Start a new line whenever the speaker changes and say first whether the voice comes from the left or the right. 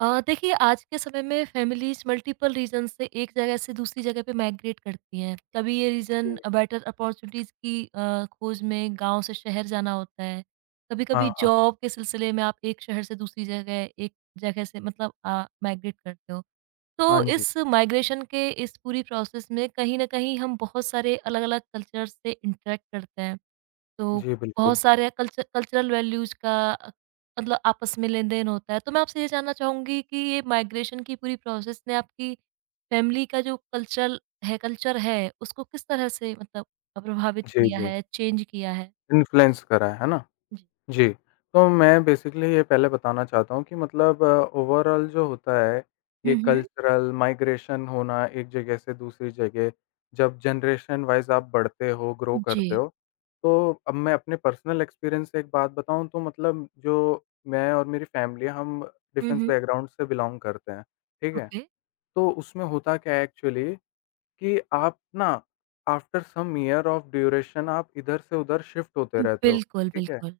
right: देखिए आज के समय में फैमिलीज़ मल्टीपल रीज़न से एक जगह से दूसरी जगह पे माइग्रेट करती हैं। कभी ये
left: जी।
right: रीज़न बेटर अपॉर्चुनिटीज़ की खोज में गाँव से शहर जाना होता है। कभी-कभी
left: हाँ, हाँ।
right: जॉब के सिलसिले में आप एक शहर से दूसरी जगह, एक जगह से मतलब माइग्रेट करते हो।
left: हाँ
right: तो
left: जी।
right: इस माइग्रेशन के इस पूरी प्रोसेस में कहीं न कहीं हम बहुत सारे अलग-अलग कल्चर से इंटरैक्ट करते हैं। तो
left: जी,
right: बहुत
left: बिल्कुल।
right: सारे कल्चरल वैल्यूज़ का मतलब आपस में लेन-देन होता है। तो मैं आपसे ये जानना चाहूँगी कि ये माइग्रेशन की पूरी प्रोसेस ने आपकी फैमिली का जो कल्चर है, उसको किस तरह से मतलब प्रभावित
left: जी,
right: किया
left: जी।
right: है, चेंज किया है?
left: इन्फ्लुएंस करा है ना?
right: जी।
left: जी। तो मैं बेसिकली ये पहले बताना चाहता हूँ कि मतलब ओवरऑल जो होता है, ये
right: हुँ, हुँ।
left: कल्चरल माइग्रेशन होना एक जगह से दूसरी जगह, जब जनरेशन वाइज़ आप बढ़ते हो, ग्रो
right: जी।
left: करते हो, तो अब मैं अपने पर्सनल एक्सपीरियंस से एक बात बताऊँ तो मतलब जो मैं और मेरी फैमिली हम
right: हुँ,
left: डिफेंस
right: हुँ।
left: बैकग्राउंड से बिलॉन्ग करते हैं, ठीक है?
right: ओके।
left: तो उसमें होता क्या है एक्चुअली कि आप ना after some year of duration आप इधर से उधर शिफ्ट होते रहते हो,
right: बिल्कुल,
left: ठीक है?
right: बिल्कुल।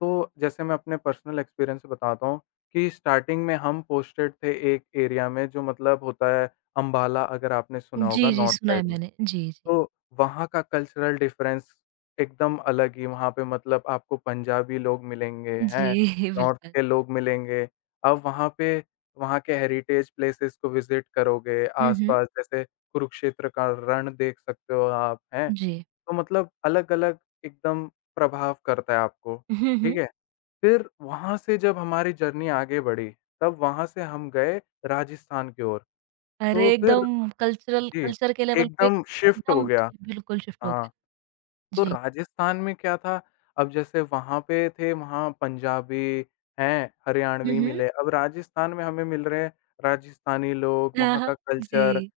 left: तो जैसे मैं अपने पर्सनल एक्सपीरियंस से बताता हूँ कि स्टार्टिंग में हम पोस्टेड थे एक एरिया में जो मतलब होता है अम्बाला अगर आपने सुना होगा
right: जी, जी,
left: नॉर्थ
right: सुना है
left: साइड में।
right: मैंने। जी, जी। जी,
left: तो वहाँ का कल्चरल डिफरेंस एकदम अलग ही वहाँ पे मतलब आपको पंजाबी लोग मिलेंगे, हैं? नॉर्थ
right: बिल्कुल।
left: के लोग मिलेंगे। अब वहाँ पे वहाँ के हेरिटेज प्लेसेस को विज़िट करोगे,
right: हुँ, हुँ।
left: आस-पास जैसे कुरुक्षेत्र का रण देख सकते हो आप, हैं?
right: जी।
left: तो मतलब अलग-अलग एकदम प्रभाव करता है आपको,
right: हुँ,
left: ठीक
right: हुँ।
left: है? फिर वहाँ से जब हमारी जर्नी आगे बढ़ी, तब वहाँ से हम गए राजस्थान की ओर।
right: अरे,
left: तो फिर
right: एकदम कल्चरल
left: जी,
right: कल्चर के लेवल पे
left: एकदम शिफ्ट
right: एकदम
left: हो
right: जी,
left: गया।
right: बिल्कुल शिफ्ट हो
left: हाँ।
right: गया।
left: तो
right: जी।
left: राजस्थान में क्या था, अब जैसे वहाँ पे थे वहाँ पंजाबी हैं,
right: हुँ,
left: हरियाणवी
right: हुँ।
left: मिले, अब राजस्थान में हमें मिल रहे हैं राजस्थानी लोग,
right: हाँ,
left: वहाँ का
right: हाँ।
left: कल्चर
right: जी।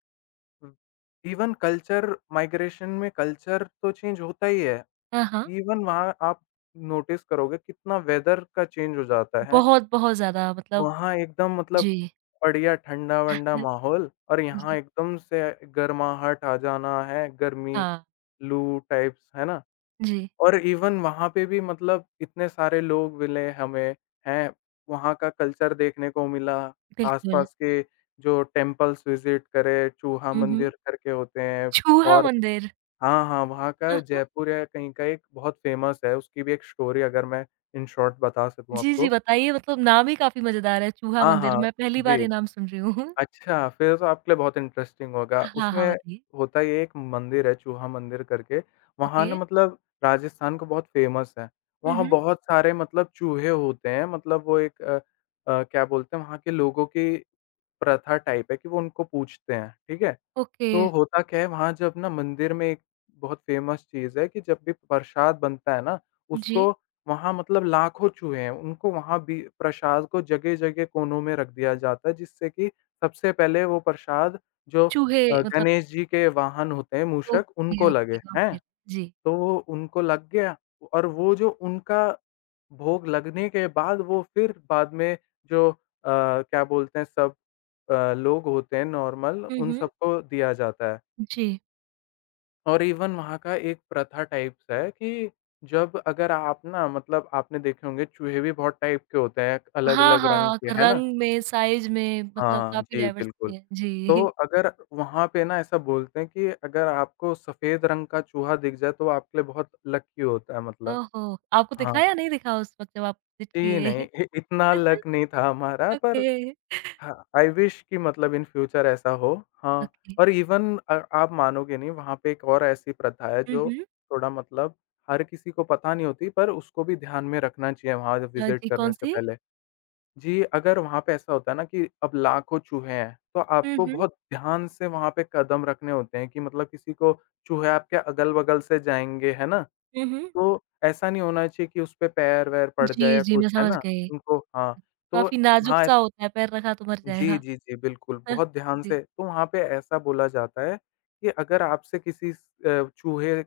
left: उम, इवन कल्चर माइग्रेशन में कल्चर तो चेंज होता ही है।
right: हाँ, हाँ।
left: इवन वहाँ आप नोटिस करोगे कितना वेदर का चेंज हो जाता है।
right: बहुत-बहुत ज़्यादा मतलब
left: वहाँ एकदम मतलब
right: जी।
left: बढ़िया ठंडा-वंडा माहौल और
right: ह जी।
left: यहाँ एकदम से गर्माहट आ जाना है, गर्मी,
right: हाँ।
left: लू टाइप्स, है ना?
right: जी,
left: और इवन वहाँ पे भी मतलब इतने सारे लोग मिले हमें, हैं? वहाँ का कल्चर देखने को मिला,
right: बिल्कुल।
left: आसपास के जो टेम्पल्स विज़िट करे, चूहा
right: हुँ, हुँ।
left: मंदिर करके होते हैं।
right: चूहा
left: और
right: मंदिर।
left: हाँ, हाँ, वहाँ का
right: हाँ, हाँ।
left: जयपुर या कहीं का एक बहुत फ़ेमस है, उसकी भी एक स्टोरी अगर मैं इन शॉर्ट बता सकूँ
right: जी, जी,
left: आपको।
right: बताइए मतलब नाम ही काफ़ी मज़ेदार है, चूहा
left: हाँ,
right: मंदिर।
left: हाँ।
right: मैं पहली
left: जी।
right: बार ये नाम सुन रही हूँ।
left: अच्छा, फिर तो आपके लिए बहुत इंटरेस्टिंग होगा।
right: हाँ, हाँ,
left: उसमें
right: बताइए।
left: होता ये है, एक मंदिर है चूहा मंदिर करके, वहाँ ना
right: ओके।
left: मतलब राजस्थान का बहुत फ़ेमस है।
right: हुँ,
left: वहाँ
right: हुँ।
left: बहुत सारे मतलब चूहे होते हैं, मतलब वो एक क्या बोलते हैं, वहाँ के लोगों की प्रथा टाइप है कि वो उनको पूजते हैं, ठीक है?
right: ओके,
left: तो होता क्या है वहाँ जब ना मंदिर में एक बहुत फ़ेमस चीज़ है कि जब भी प्रसाद बनता है ना,
right: जी।
left: उसको वहाँ मतलब लाखों चूहे हैं, उनको वहाँ भी प्रसाद को जगह-जगह कोनों में रख दिया जाता है जिससे कि सबसे पहले वो प्रसाद जो
right: चूहे मतलब
left: गणेश जी के वाहन होते हैं मूषक
right: ओके,
left: उनको
right: ओके,
left: लगे,
right: गॉट
left: हैं?
right: इट। जी।
left: तो वो उनको लग गया और वो जो उनका भोग लगने के बाद वो फिर बाद में जो क्या बोलते हैं सब लोग होते हैं नॉर्मल
right: हुँ,
left: उन
right: हुँ।
left: सबको दिया जाता है।
right: जी।
left: और इवन वहाँ का एक प्रथा टाइप सा है कि जब अगर आप ना मतलब आपने देखे होंगे चूहे भी बहुत टाइप के होते हैं,
right: हाँ,
left: अलग-अलग रंग
right: हाँ,
left: के, है ना?
right: रंग में, साइज़ में मतलब
left: हाँ,
right: काफ़ी
left: जी, बिल्कुल।
right: डाइवर्सिटी है।
left: तो
right: जी।
left: अगर वहाँ पे ना ऐसा बोलते हैं कि अगर आपको सफ़ेद रंग का चूहा दिख जाए तो वो आपके लिए बहुत लकी होता है मतलब।
right: ओहो! आपको
left: हाँ,
right: दिखा या नहीं दिखा उस वक़्त जब आप विज़िट
left: जी नहीं,
right: किए?
left: इ इतना लक नहीं था हमारा पर
right: ओके,
left: हाँ, आई विश कि मतलब इन फ्यूचर ऐसा हो। हाँ,
right: ओके।
left: और इवन आप मानोगे नहीं वहाँ पे एक और ऐसी प्रथा है
right: हुँ,
left: जो
right: हुँ।
left: थोड़ा मतलब हर किसी को पता नहीं होती पर उसको भी ध्यान में रखना चाहिए वहाँ विज़िट
right: जी,
left: करने से
right: कौन-सी?
left: पहले। जी, अगर वहाँ पे ऐसा होता है ना कि अब लाखों चूहे हैं, तो
right: हुँ,
left: आपको
right: हुँ।
left: बहुत ध्यान से वहाँ पे कदम रखने होते हैं कि मतलब किसी को चूहे आपके अगल-बगल से जाएँगे, है ना?
right: हुँ, हुँ।
left: तो ऐसा नहीं होना चाहिए कि उस पे पैर-वैर पड़ जाए
right: जी,
left: या
right: जी,
left: कुछ,
right: मैं
left: है
right: समझ
left: ना?
right: गई।
left: उनको हाँ, तो
right: काफ़ी
left: वहाँ
right: नाज़ुक-सा होता है, पैर रखा तो मर
left: जी,
right: जाएगा।
left: जी, जी, बिल्कुल, बहुत ध्यान
right: जी।
left: से तो वहाँ पे ऐसा बोला जाता है कि अगर आपसे चूहे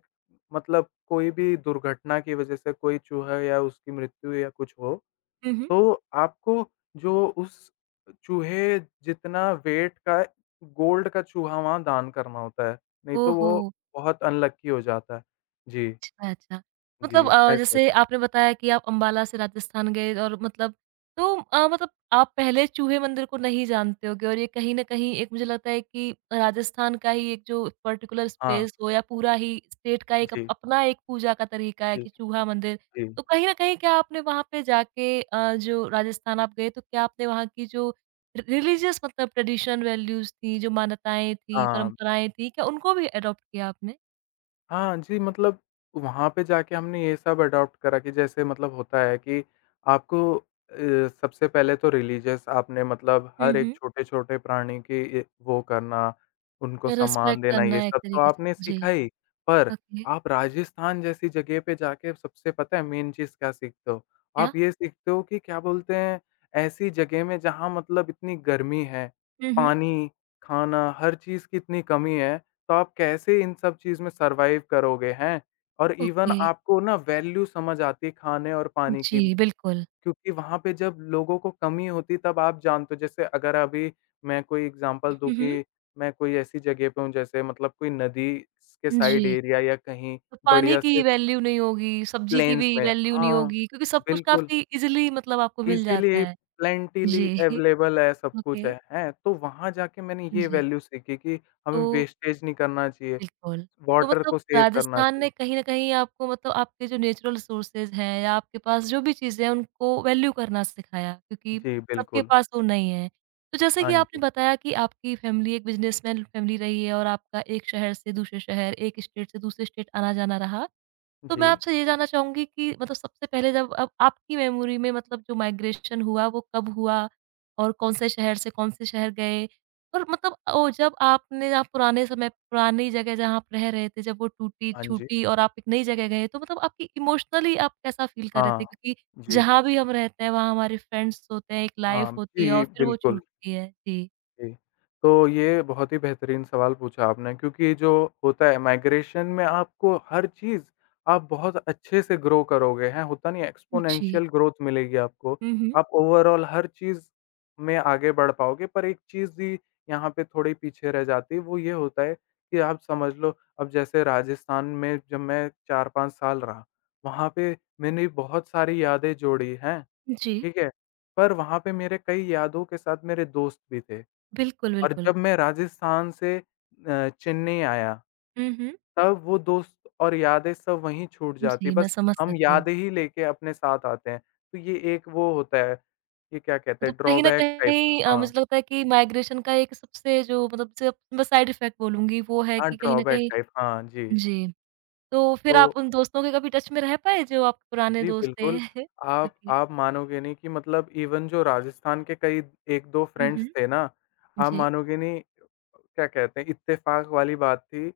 left: मतलब कोई भी दुर्घटना की वजह से कोई चूहा या उसकी मृत्यु या कुछ हो,
right: हुँ, हुँ।
left: तो आपको जो उस चूहे जितना वेट का गोल्ड का चूहा वहाँ दान करना होता है, नहीं तो
right: ओहो!
left: वो बहुत अनलकी हो जाता है। जी,
right: अच्छा, अच्छा।
left: जी,
right: मतलब
left: ऐसा
right: जैसे
left: होता है।
right: आपने बताया कि आप अम्बाला से राजस्थान गए और मतलब तो मतलब आप पहले चूहे मंदिर को नहीं जानते होगे और ये कहीं न कहीं एक मुझे लगता है कि राजस्थान का ही एक जो पर्टिकुलर
left: हाँ,
right: स्पेस हो या पूरा ही स्टेट का एक अप
left: जी,
right: अपना एक पूजा का तरीका है
left: जी,
right: कि चूहा मंदिर।
left: जी।
right: तो कहीं न कहीं क्या आपने वहाँ पे जाके जो राजस्थान आप गए तो क्या आपने वहाँ की जो रि रिलिजियस मतलब ट्रेडिशन वैल्यूज़ थी, जो मान्यताएँ थी,
left: हाँ।
right: परंपराएँ थी, क्या उनको भी एडॉप्ट किया आपने?
left: हाँ जी, मतलब वहाँ पे जाके हमने ये सब अडॉप्ट करा कि जैसे मतलब होता है कि आपको सबसे पहले तो रिलीजियस आपने मतलब
right: हुँ,
left: हर एक
right: हुँ।
left: छोटे-छोटे प्राणी की वो करना, उनको सम्मान
right: रिस्पेक्ट
left: देना
right: करना
left: ये
right: है एक
left: सब तो
right: तरीके से।
left: आपने सीखा
right: जी।
left: ही। पर
right: ओके।
left: आप राजस्थान जैसी जगह पे जाके सबसे पता है मेन चीज़ क्या सीखते हो?
right: क्या?
left: आप ये सीखते हो कि क्या बोलते हैं, ऐसी जगह में जहाँ मतलब इतनी गर्मी है,
right: हुँ, हुँ।
left: पानी, खाना, हर चीज़ की इतनी कमी है तो आप कैसे इन सब चीज़ में सर्वाइव करोगे, हैं? और इवन
right: ओके।
left: आपको ना वैल्यू समझ आती है खाने और पानी
right: जी,
left: की,
right: बिल्कुल।
left: क्योंकि वहाँ पे जब लोगों को कमी होती तब आप जानते हो जैसे अगर अभी मैं कोई एग्ज़ाम्पल दूँ
right: हुँ, हुँ।
left: कि मैं कोई ऐसी जगह पे हूँ जैसे मतलब कोई नदी के साइड
right: जी।
left: एरिया या कहीं
right: तो पानी
left: बढ़िया
right: की
left: से
right: वैल्यू नहीं होगी, सब्ज़ी की भी
left: प्लेन्स में
right: वैल्यू नहीं
left: हाँ,
right: होगी क्योंकि सब कुछ
left: बिल्कुल
right: काफ़ी ईज़िली मतलब आपको मिल जाता
left: इज़िली
right: है।
left: प्लेंटिली
right: जी।
left: अवेलेबल है, सब कुछ
right: ओके।
left: है, हैं? तो वहाँ जाके मैंने ये
right: जी।
left: वैल्यू सीखी कि
right: तो
left: हमें वेस्टेज नहीं करना चाहिए।
right: बिल्कुल। तो
left: वाटर
right: मतलब
left: को सेव करना
right: राजस्थान ने
left: चाहिए।
right: कहीं न कहीं आपको मतलब आपके जो नेचुरल रिसोर्सेज़ हैं या आपके पास जो भी चीज़ें हैं उनको वैल्यू करना सिखाया क्योंकि
left: जी,
right: सबके
left: बिल्कुल।
right: पास वो नहीं है। तो जैसे
left: हाँ
right: कि आपने
left: जी।
right: बताया कि आपकी फैमिली एक बिज़नेसमैन फैमिली रही है और आपका एक शहर से दूसरे शहर, एक स्टेट से दूसरे स्टेट आना-जाना रहा। तो मैं
left: जी।
right: आपसे ये जानना चाहूँगी कि मतलब सबसे पहले जब अब आपकी मेमोरी में मतलब जो माइग्रेशन हुआ वो कब हुआ? और कौन से शहर से कौन से शहर गए? और मतलब ओ जब आपने आप पुराने समय पुरानी जगह जहाँ आप रह रहे थे जब वो टूटी,
left: हाँ जी।
right: छूटी और आप एक नई जगह गए तो मतलब आपकी इमोशनली आप कैसा फ़ील कर रहे थे?
left: हाँ।
right: क्योंकि
left: जी।
right: जहाँ भी हम रहते हैं वहाँ हमारे फ्रेंड्स होते हैं, एक लाइफ़
left: हाँ,
right: होती है और
left: जी,
right: फिर वो
left: बिल्कुल।
right: छूटती है। जी।
left: जी। तो ये बहुत ही बेहतरीन सवाल पूछा आपने क्योंकि जो होता है माइग्रेशन में आपको हर चीज़ आप बहुत अच्छे से ग्रो करोगे, हैं, होता नहीं है
right: जी।
left: एक्स्पोनेंशियल ग्रोथ मिलेगी आपको।
right: हुँ, हुँ।
left: आप ओवरऑल हर चीज़ में आगे बढ़ पाओगे पर एक चीज़ ही यहाँ पे थोड़ी पीछे रह जाती है, वो ये होता है कि आप समझ लो अब जैसे राजस्थान में जब मैं 4-5 साल रहा, वहाँ पे मैंने बहुत सारी यादें जोड़ी हैं,
right: जी।
left: ठीक है? पर वहाँ पे मेरे कई यादों के साथ मेरे दोस्त भी थे।
right: बिल्कुल,
left: और
right: बिल्कुल।
left: जब मैं राजस्थान से चेन्नई आया,
right: हुँ, हुँ।
left: तब वो दोस्त और यादें सब वहीं छूट
right: जी।
left: जाती।
right: जी, मैं
left: बस
right: समझ
left: हम
right: सकती हूँ।
left: यादें ही लेके अपने साथ आते हैं। तो ये एक वो होता है, ये क्या कहते
right: मतलब
left: हैं
right: कहीं न
left: ड्रॉबैक टाइप।
right: कहीं
left: हाँ,
right: मुझे लगता है कि माइग्रेशन का एक सबसे जो मतलब सिर्फ मैं साइड इफ़ेक्ट बोलूँगी वो है
left: हाँ
right: कि कहीं न
left: ड्रॉबैक
right: कहीं
left: टाइप। हाँ जी,
right: जी, तो फिर
left: तो
right: आप उन दोस्तों के कभी टच में रह पाए जो आपके पुराने
left: जी,
right: दोस्त थे?
left: बिल्कुल। आप
right: ओके।
left: आप मानोगे नहीं कि मतलब इवन जो राजस्थान के कई 1-2
right: हुँ,
left: फ्रेंड्स
right: हुँ।
left: थे ना, आप
right: जी।
left: मानोगे नहीं क्या कहते हैं इत्तेफ़ाक वाली बात थी।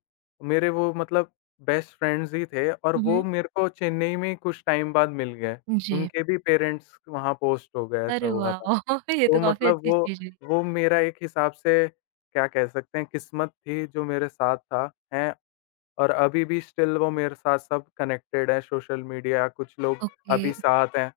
left: मेरे वो मतलब बेस्ट फ्रेंड्स ही थे और
right: हुँ,
left: वो
right: हुँ।
left: मेरे को चेन्नई में कुछ टाइम बाद मिल गए।
right: जी।
left: उनके भी पेरेंट्स वहाँ पोस्ट हो गए, ऐसा
right: अरे
left: हुआ
right: वाह!
left: था।
right: ये
left: तो
right: तो काफ़ी
left: मतलब
right: अच्छी
left: वो
right: चीज़ हुई।
left: वो मेरा एक हिसाब से क्या कह सकते हैं किस्मत थी जो मेरे साथ था, हैं और अभी भी स्टिल वो मेरे साथ सब कनेक्टेड है, सोशल मीडिया कुछ लोग
right: ओके।
left: अभी साथ हैं।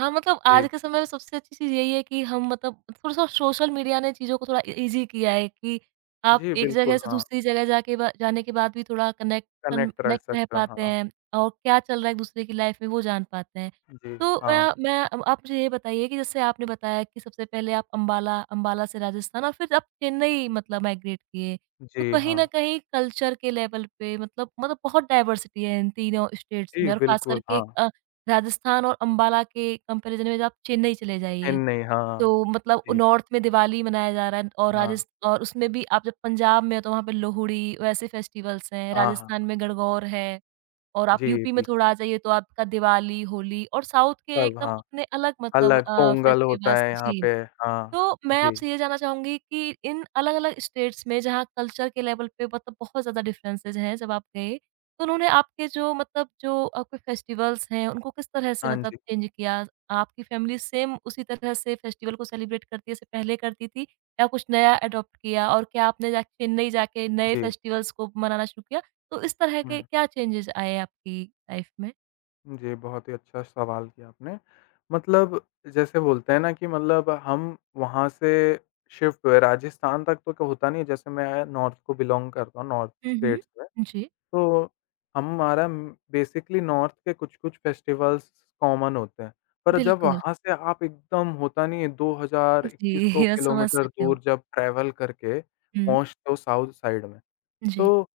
right: हाँ, मतलब
left: जी,
right: आज के समय में सबसे अच्छी चीज़ यही है कि हम मतलब थोड़ा-सा सोशल मीडिया ने चीज़ों को थोड़ा इ ईज़ी किया है कि आप
left: जी
right: एक जगह
left: बिल्कुल,
right: से
left: हाँ,
right: दूसरी जगह जाके बा जाने के बाद भी थोड़ा कनेक्शन
left: कनेक्ट रह
right: कनेक्ट रह
left: सकता
right: पाते
left: हाँ,
right: हैं और क्या चल रहा है एक-दूसरे की लाइफ़ में वो जान पाते हैं।
left: जी,
right: तो
left: हाँ,
right: मैं अब आप मुझे ये बताइए कि जैसे आपने बताया कि सबसे पहले आप अम्बाला से राजस्थान और फिर आप चेन्नई मतलब माइग्रेट किए। तो
left: जी,
right: कहीं न
left: हाँ,
right: कहीं कल्चर के लेवल पे मतलब बहुत डाइवर्सिटी है इन तीनों स्टेट्स
left: जी
right: में और ख़ास
left: बिल्कुल,
right: करके
left: हाँ,
right: राजस्थान और अम्बाला के कंपैरिज़न में जब आप चेन्नई चले जाइए,
left: चेन्नई, हाँ,
right: तो मतलब
left: जी,
right: नॉर्थ में दिवाली मनाया जा रहा है और
left: हाँ,
right: राजस्थ और उसमें भी आप जब पंजाब में हो तो वहाँ पे लोहड़ी वैसे फेस्टिवल्स हैं,
left: हाँ, हाँ,
right: राजस्थान में गणगौर है और आप
left: जी
right: यूपी में
left: बिल्कुल,
right: थोड़ा आ जाइए तो आपका दिवाली, होली और साउथ के
left: सब
right: एकदम
left: हाँ,
right: अपने अलग मतलब
left: अलग पोंगल होता
right: फेस्टिवल्स
left: है यहाँ
right: जी।
left: पे, हाँ,
right: तो मैं
left: जी,
right: आपसे ये जानना चाहूँगी कि इन अलग-अलग स्टेट्स में जहाँ कल्चर के लेवल पे मतलब बहुत ज़्यादा डिफरेंसेज़ हैं जब आप गए, तो उन्होंने आपके जो मतलब जो आपके फेस्टिवल्स हैं उनको किस तरह से
left: हाँ
right: मतलब
left: जी,
right: चेंज किया? आपकी फैमिली सेम उसी तरह से फेस्टिवल को सेलिब्रेट करती है जैसे पहले करती थी या कुछ नया अडॉप्ट किया? और क्या आपने जा चेन्नई जाके नए
left: जी,
right: फेस्टिवल्स को मनाना शुरू किया? तो इस तरह के
left: हुँ।
right: क्या चेंजेज़ आए आपकी लाइफ में?
left: जी, बहुत ही अच्छा सवाल किया आपने। मतलब जैसे बोलते हैं ना कि मतलब हम वहाँ से शिफ्ट हुए, राजस्थान तक तो क्या होता नहीं है, जैसे मैं नॉर्थ को बिलॉन्ग करता हूँ, नॉर्थ
right: हुँ,
left: स्टेट्स में।
right: हुँ। जी,
left: तो हमारा बेसिकली नॉर्थ के कुछ-कुछ फेस्टिवल्स कॉमन होते हैं। पर जब
right: बिल्कुल।
left: वहाँ से आप एकदम होता नहीं है
right: जी,
left: 2000-2100
right: मैं समझ
left: किलोमीटर
right: सकते हो।
left: दूर जब ट्रैवल करके
right: हुँ,
left: पहुँचते हो साउथ साइड में,
right: जी।
left: तो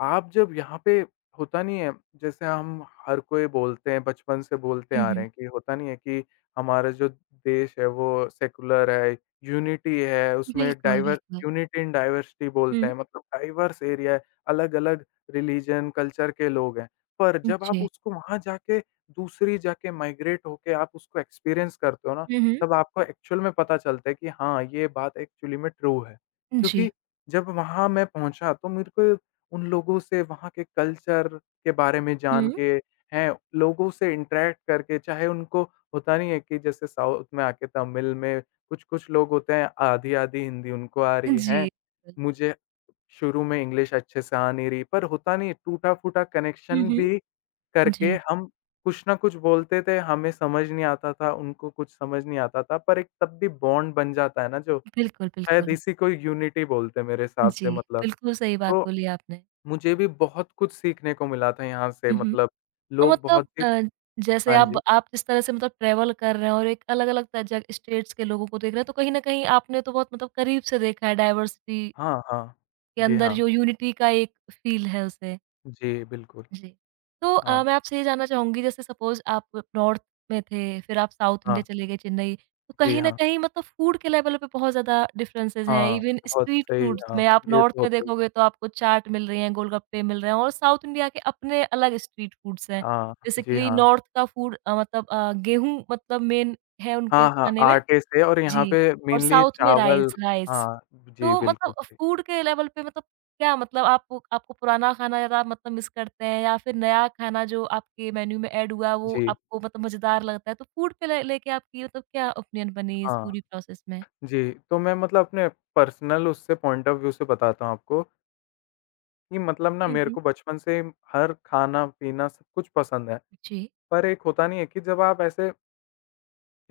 left: आप जब यहाँ पे होता नहीं है, जैसे हम हर कोई बोलते हैं, बचपन से बोलते
right: हुँ,
left: आ रहे
right: हुँ।
left: हैं कि होता नहीं है कि हमारा जो देश है वो सेक्युलर है, यूनिटी है, उसमें
right: बिल्कुल,
left: डाइवर
right: बिल्कुल।
left: यूनिटी इन डाइवर्सिटी बोलते
right: हुँ।
left: हैं, मतलब डाइवर्स एरिया है, अलग-अलग रिलिजन, कल्चर के लोग हैं। पर जब आप
right: जी।
left: उसको वहाँ जाके दूसरी जाके माइग्रेट होके आप उसको एक्सपीरियंस करते हो ना,
right: हुँ, हुँ।
left: तब आपको एक्चुअल में पता चलता है कि हाँ, ये बात एक्चुअली में ट्रू है।
right: जी।
left: क्योंकि जब वहाँ मैं पहुँचा तो मेरे को उन लोगों से वहाँ के कल्चर के बारे में जान
right: हुँ।
left: के हैं, लोगों से इंटरैक्ट करके चाहे उनको होता नहीं है कि जैसे साउथ में आके तमिल में कुछ-कुछ लोग होते हैं, आधी-आधी हिंदी उनको आ रही
right: जी।
left: है।
right: बिल्कुल।
left: मुझे शुरू में इंग्लिश अच्छे से आ नहीं रही, पर होता नहीं है टूटा-फूटा
right: हुँ,
left: कनेक्शन
right: हुँ।
left: भी करके
right: जी,
left: हम कुछ ना कुछ बोलते थे, हमें समझ नहीं आता था, उनको कुछ समझ नहीं आता था, पर एक तब भी बॉन्ड बन जाता है ना जो,
right: बिल्कुल,
left: शायद
right: बिल्कुल।
left: इसी को यूनिटी बोलते हैं मेरे हिसाब
right: जी,
left: से मतलब।
right: बिल्कुल सही बात
left: तो
right: बोली आपने।
left: मुझे भी बहुत कुछ सीखने को मिला था यहाँ से
right: हुँ, हुँ।
left: मतलब
right: और
left: लोग बहुत
right: मतलब
left: ही
right: जैसे
left: हाँ
right: आप
left: जी।
right: आप जिस तरह से मतलब ट्रैवल कर रहे हैं और एक अलग-अलग त जग स्टेट्स के लोगों को देख रहे हैं, तो कहीं न कहीं आपने तो बहुत मतलब करीब से देखा है डाइवर्सिटी
left: हाँ, हाँ।
right: के
left: जी
right: अंदर
left: हाँ।
right: जो यूनिटी का एक फ़ील है उसे।
left: जी, बिल्कुल।
right: जी। तो
left: हाँ,
right: मैं आपसे ये जानना चाहूँगी जैसे सपोज़ आप नॉर्थ में थे, फिर आप साउथ इंडिया
left: हाँ।
right: चले गए चेन्नई, तो
left: जी
right: कहीं न
left: हाँ।
right: कहीं मतलब फूड के लेवल पे बहुत ज़्यादा डिफरेंसेज़ हैं,
left: हाँ,
right: इवन
left: बहुत
right: स्ट्रीट
left: सही
right: फूड्स
left: हाँ,
right: में आप
left: ये
right: नॉर्थ
left: तो
right: में
left: होता ही है।
right: देखोगे तो आपको चाट मिल रही हैं, गोलगप्पे मिल रहे हैं और साउथ इंडिया के अपने अलग स्ट्रीट फूड्स हैं।
left: हाँ, जी
right: बेसिकली
left: हाँ।
right: नॉर्थ का फूड मतलब गेहूँ मतलब मेन है उनके
left: हाँ, हाँ,
right: खाने में
left: आटे से और यहाँ
right: जी,
left: पे
right: और
left: मेनली
right: साउथ में राइस,
left: चावल
right: राइस।
left: हाँ, जी
right: तो
left: बिल्कुल
right: मतलब
left: सही।
right: फूड के लेवल पे मतलब क्या मतलब आप आपको पुराना खाना ज़्यादा मतलब मिस करते हैं या फिर नया खाना जो आपके मेन्यू में ऐड हुआ वो
left: जी,
right: आपको मतलब मज़ेदार लगता है? तो फूड पे ले लेके आपकी मतलब क्या ओपिनियन बनी इस
left: हाँ,
right: पूरी प्रोसेस में?
left: जी। तो मैं मतलब अपने पर्सनल उससे पॉइंट ऑफ व्यू से बताता हूँ आपको कि मतलब ना
right: हुँ,
left: मेरे
right: हुँ।
left: को बचपन से हर खाना-पीना सब कुछ पसंद है।
right: जी।
left: पर एक होता नहीं है कि जब आप ऐसे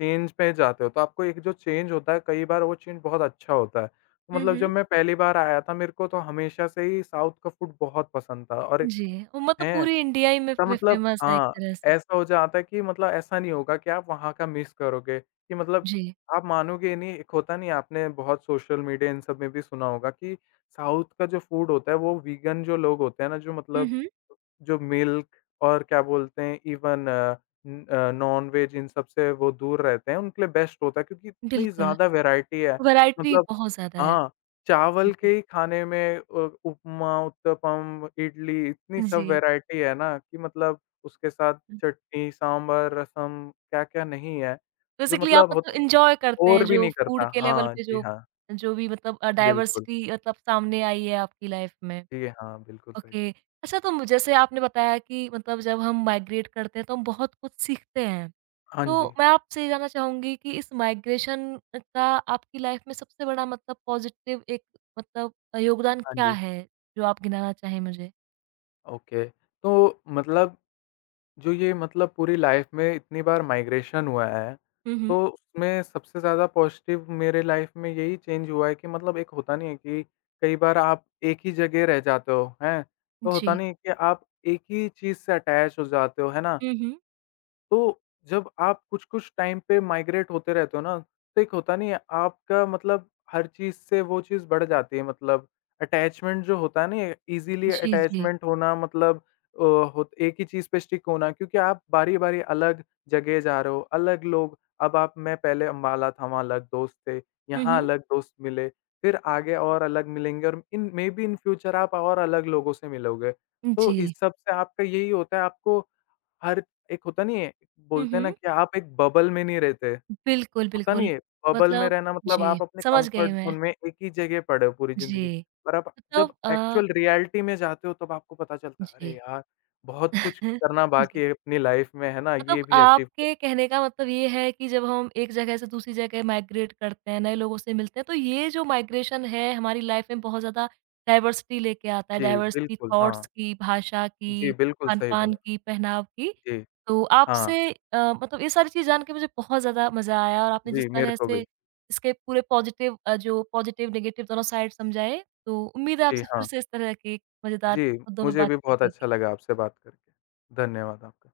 left: चेंज पे जाते हो, तो आपको एक जो चेंज होता है, कई बार वो चेंज बहुत अच्छा होता है। तो
right: हुँ,
left: मतलब
right: हुँ।
left: जब मैं पहली बार आया था, मेरे को तो हमेशा से ही साउथ का फूड बहुत पसंद था और
right: जी, वो मतलब
left: हैं,
right: पूरी इंडिया ही में
left: तो
right: फे
left: मतलब
right: फेमस है एक
left: हाँ,
right: तरह से।
left: ऐसा हो जाता है कि मतलब ऐसा नहीं होगा कि आप वहाँ का मिस करोगे, कि मतलब
right: जी।
left: आप मानोगे नहीं, एक होता नहीं है, आपने बहुत सोशल मीडिया इन सब में भी सुना होगा कि साउथ का जो फूड होता है, वो वीगन जो लोग होते हैं ना, जो
right: हुँ,
left: मतलब
right: हुँ।
left: जो मिल्क और क्या बोलते हैं इवन अ, न अ, नॉन-वेज इन सब से वो दूर रहते हैं, उनके लिए बेस्ट होता है क्योंकि इतनी
right: बिल्कुल,
left: ज़्यादा वैरायटी है।
right: वैराइटी
left: मतलब
right: बहुत ज़्यादा है।
left: हाँ, चावल के
right: जी।
left: ही खाने में उपमा, उत्तपम, इडली इतनी सब
right: जी।
left: वैरायटी है ना कि मतलब उसके साथ चटनी, सांभर, रसम क्या-क्या नहीं है, जो
right: बेसिकली आप
left: मतलब
right: मतलब
left: होता है
right: एन्जॉय करते हैं
left: बोर भी
right: जो
left: नहीं
right: फूड
left: करता।
right: के लेवल
left: हाँ,
right: पे
left: जी
right: जो
left: हाँ,
right: जो भी मतलब
left: बिल्कुल।
right: डाइवर्सिटी मतलब सामने आई है आपकी लाइफ में।
left: जी हाँ, बिल्कुल सही।
right: ओके। अच्छा तो मु जैसे आपने बताया कि मतलब जब हम माइग्रेट करते हैं तो हम बहुत कुछ सीखते हैं।
left: हाँ
right: तो
left: जी।
right: मैं आपसे ये जानना चाहूँगी कि इस माइग्रेशन का आपकी लाइफ में सबसे बड़ा मतलब पॉज़िटिव एक मतलब योगदान
left: हाँ
right: क्या
left: जी,
right: है जो आप गिनाना चाहें मुझे?
left: ओके। तो मतलब जो ये मतलब पूरी लाइफ में इतनी बार माइग्रेशन हुआ है,
right: हुँ, हुँ।
left: तो उसमें सबसे ज़्यादा पॉज़िटिव मेरे लाइफ में यही चेंज हुआ है कि मतलब एक होता नहीं है कि कई बार आप एक ही जगह रह जाते हो, हैं? तो होता
right: जी।
left: नहीं है कि आप एक ही चीज़ से अटैच हो जाते हो, है ना?
right: हुँ, हुँ।
left: तो जब आप कुछ-कुछ टाइम पे माइग्रेट होते रहते हो ना, तो एक होता नहीं है आपका मतलब हर चीज़ से वो चीज़ बढ़ जाती है मतलब अटैचमेंट जो होता है ना ईज़िली
right: जी, जी।
left: अटैचमेंट होना मतलब अ, होत एक ही चीज़ पे स्टिक होना क्योंकि आप बारी-बारी अलग जगह जा रहे हो, अलग लोग अब आप मैं पहले अम्बाला था, वहाँ अलग दोस्त थे,
right: हुँ,
left: यहाँ
right: हुँ।
left: अलग दोस्त मिले, फिर आगे और अलग मिलेंगे और इन मेबी इन फ्यूचर आप और अलग लोगों से मिलोगे। तो इस
right: जी।
left: सब से आपका यही होता है आपको हर एक होता नहीं है,
right: हुँ,
left: बोलते हैं ना
right: हुँ।
left: कि आप एक बबल में नहीं रहते।
right: बिल्कुल,
left: होता नहीं
right: बिल्कुल।
left: है, बबल में
right: मतलब
left: रहना मतलब
right: जी,
left: आप अपने
right: समझ गई
left: कंफर्ट ज़ोन
right: मैं।
left: में एक ही जगह पड़े हो पूरी ज़िंदगी।
right: जी,
left: पर आप जब
right: मतलब
left: एक्चुअल रियलिटी में जाते हो तब आपको पता चलता है, अरे
right: जी।
left: यार! बहुत कुछ करना बाकी
right: जी।
left: है अपनी लाइफ़ में, है ना?
right: मतलब
left: ये भी अचीव कर
right: आपके कहने का मतलब ये है कि जब हम एक जगह से दूसरी जगह माइग्रेट करते हैं, नए लोगों से मिलते हैं, तो ये जो माइग्रेशन है हमारी लाइफ में बहुत ज़्यादा डाइवर्सिटी लेके आता है,
left: जी,
right: डाइवर्सिटी
left: बिल्कुल, हाँ।
right: थॉट्स की, भाषा की,
left: जी, बिल्कुल सही
right: खान-पान
left: बोला।
right: की, पहनाव की।
left: जी,
right: तो
left: हाँ।
right: आपसे मतलब ये सारी चीज़ जान के मुझे बहुत ज़्यादा मज़ा आया और आपने जिस
left: जी, मेरे
right: तरह
left: को
right: से
left: भी।
right: इसके पूरे जो पॉजिटिव, नेगेटिव दोनों साइड समझाए, तो उम्मीद है
left: जी,
right: आपसे फिर
left: हाँ।
right: से इस तरह के मज़ेदार
left: जी,
right: मुद्दों पे
left: मुझे भी बहुत
right: बातचीत
left: अच्छा
right: होगी।
left: लगा आपसे बात करके। धन्यवाद आपका।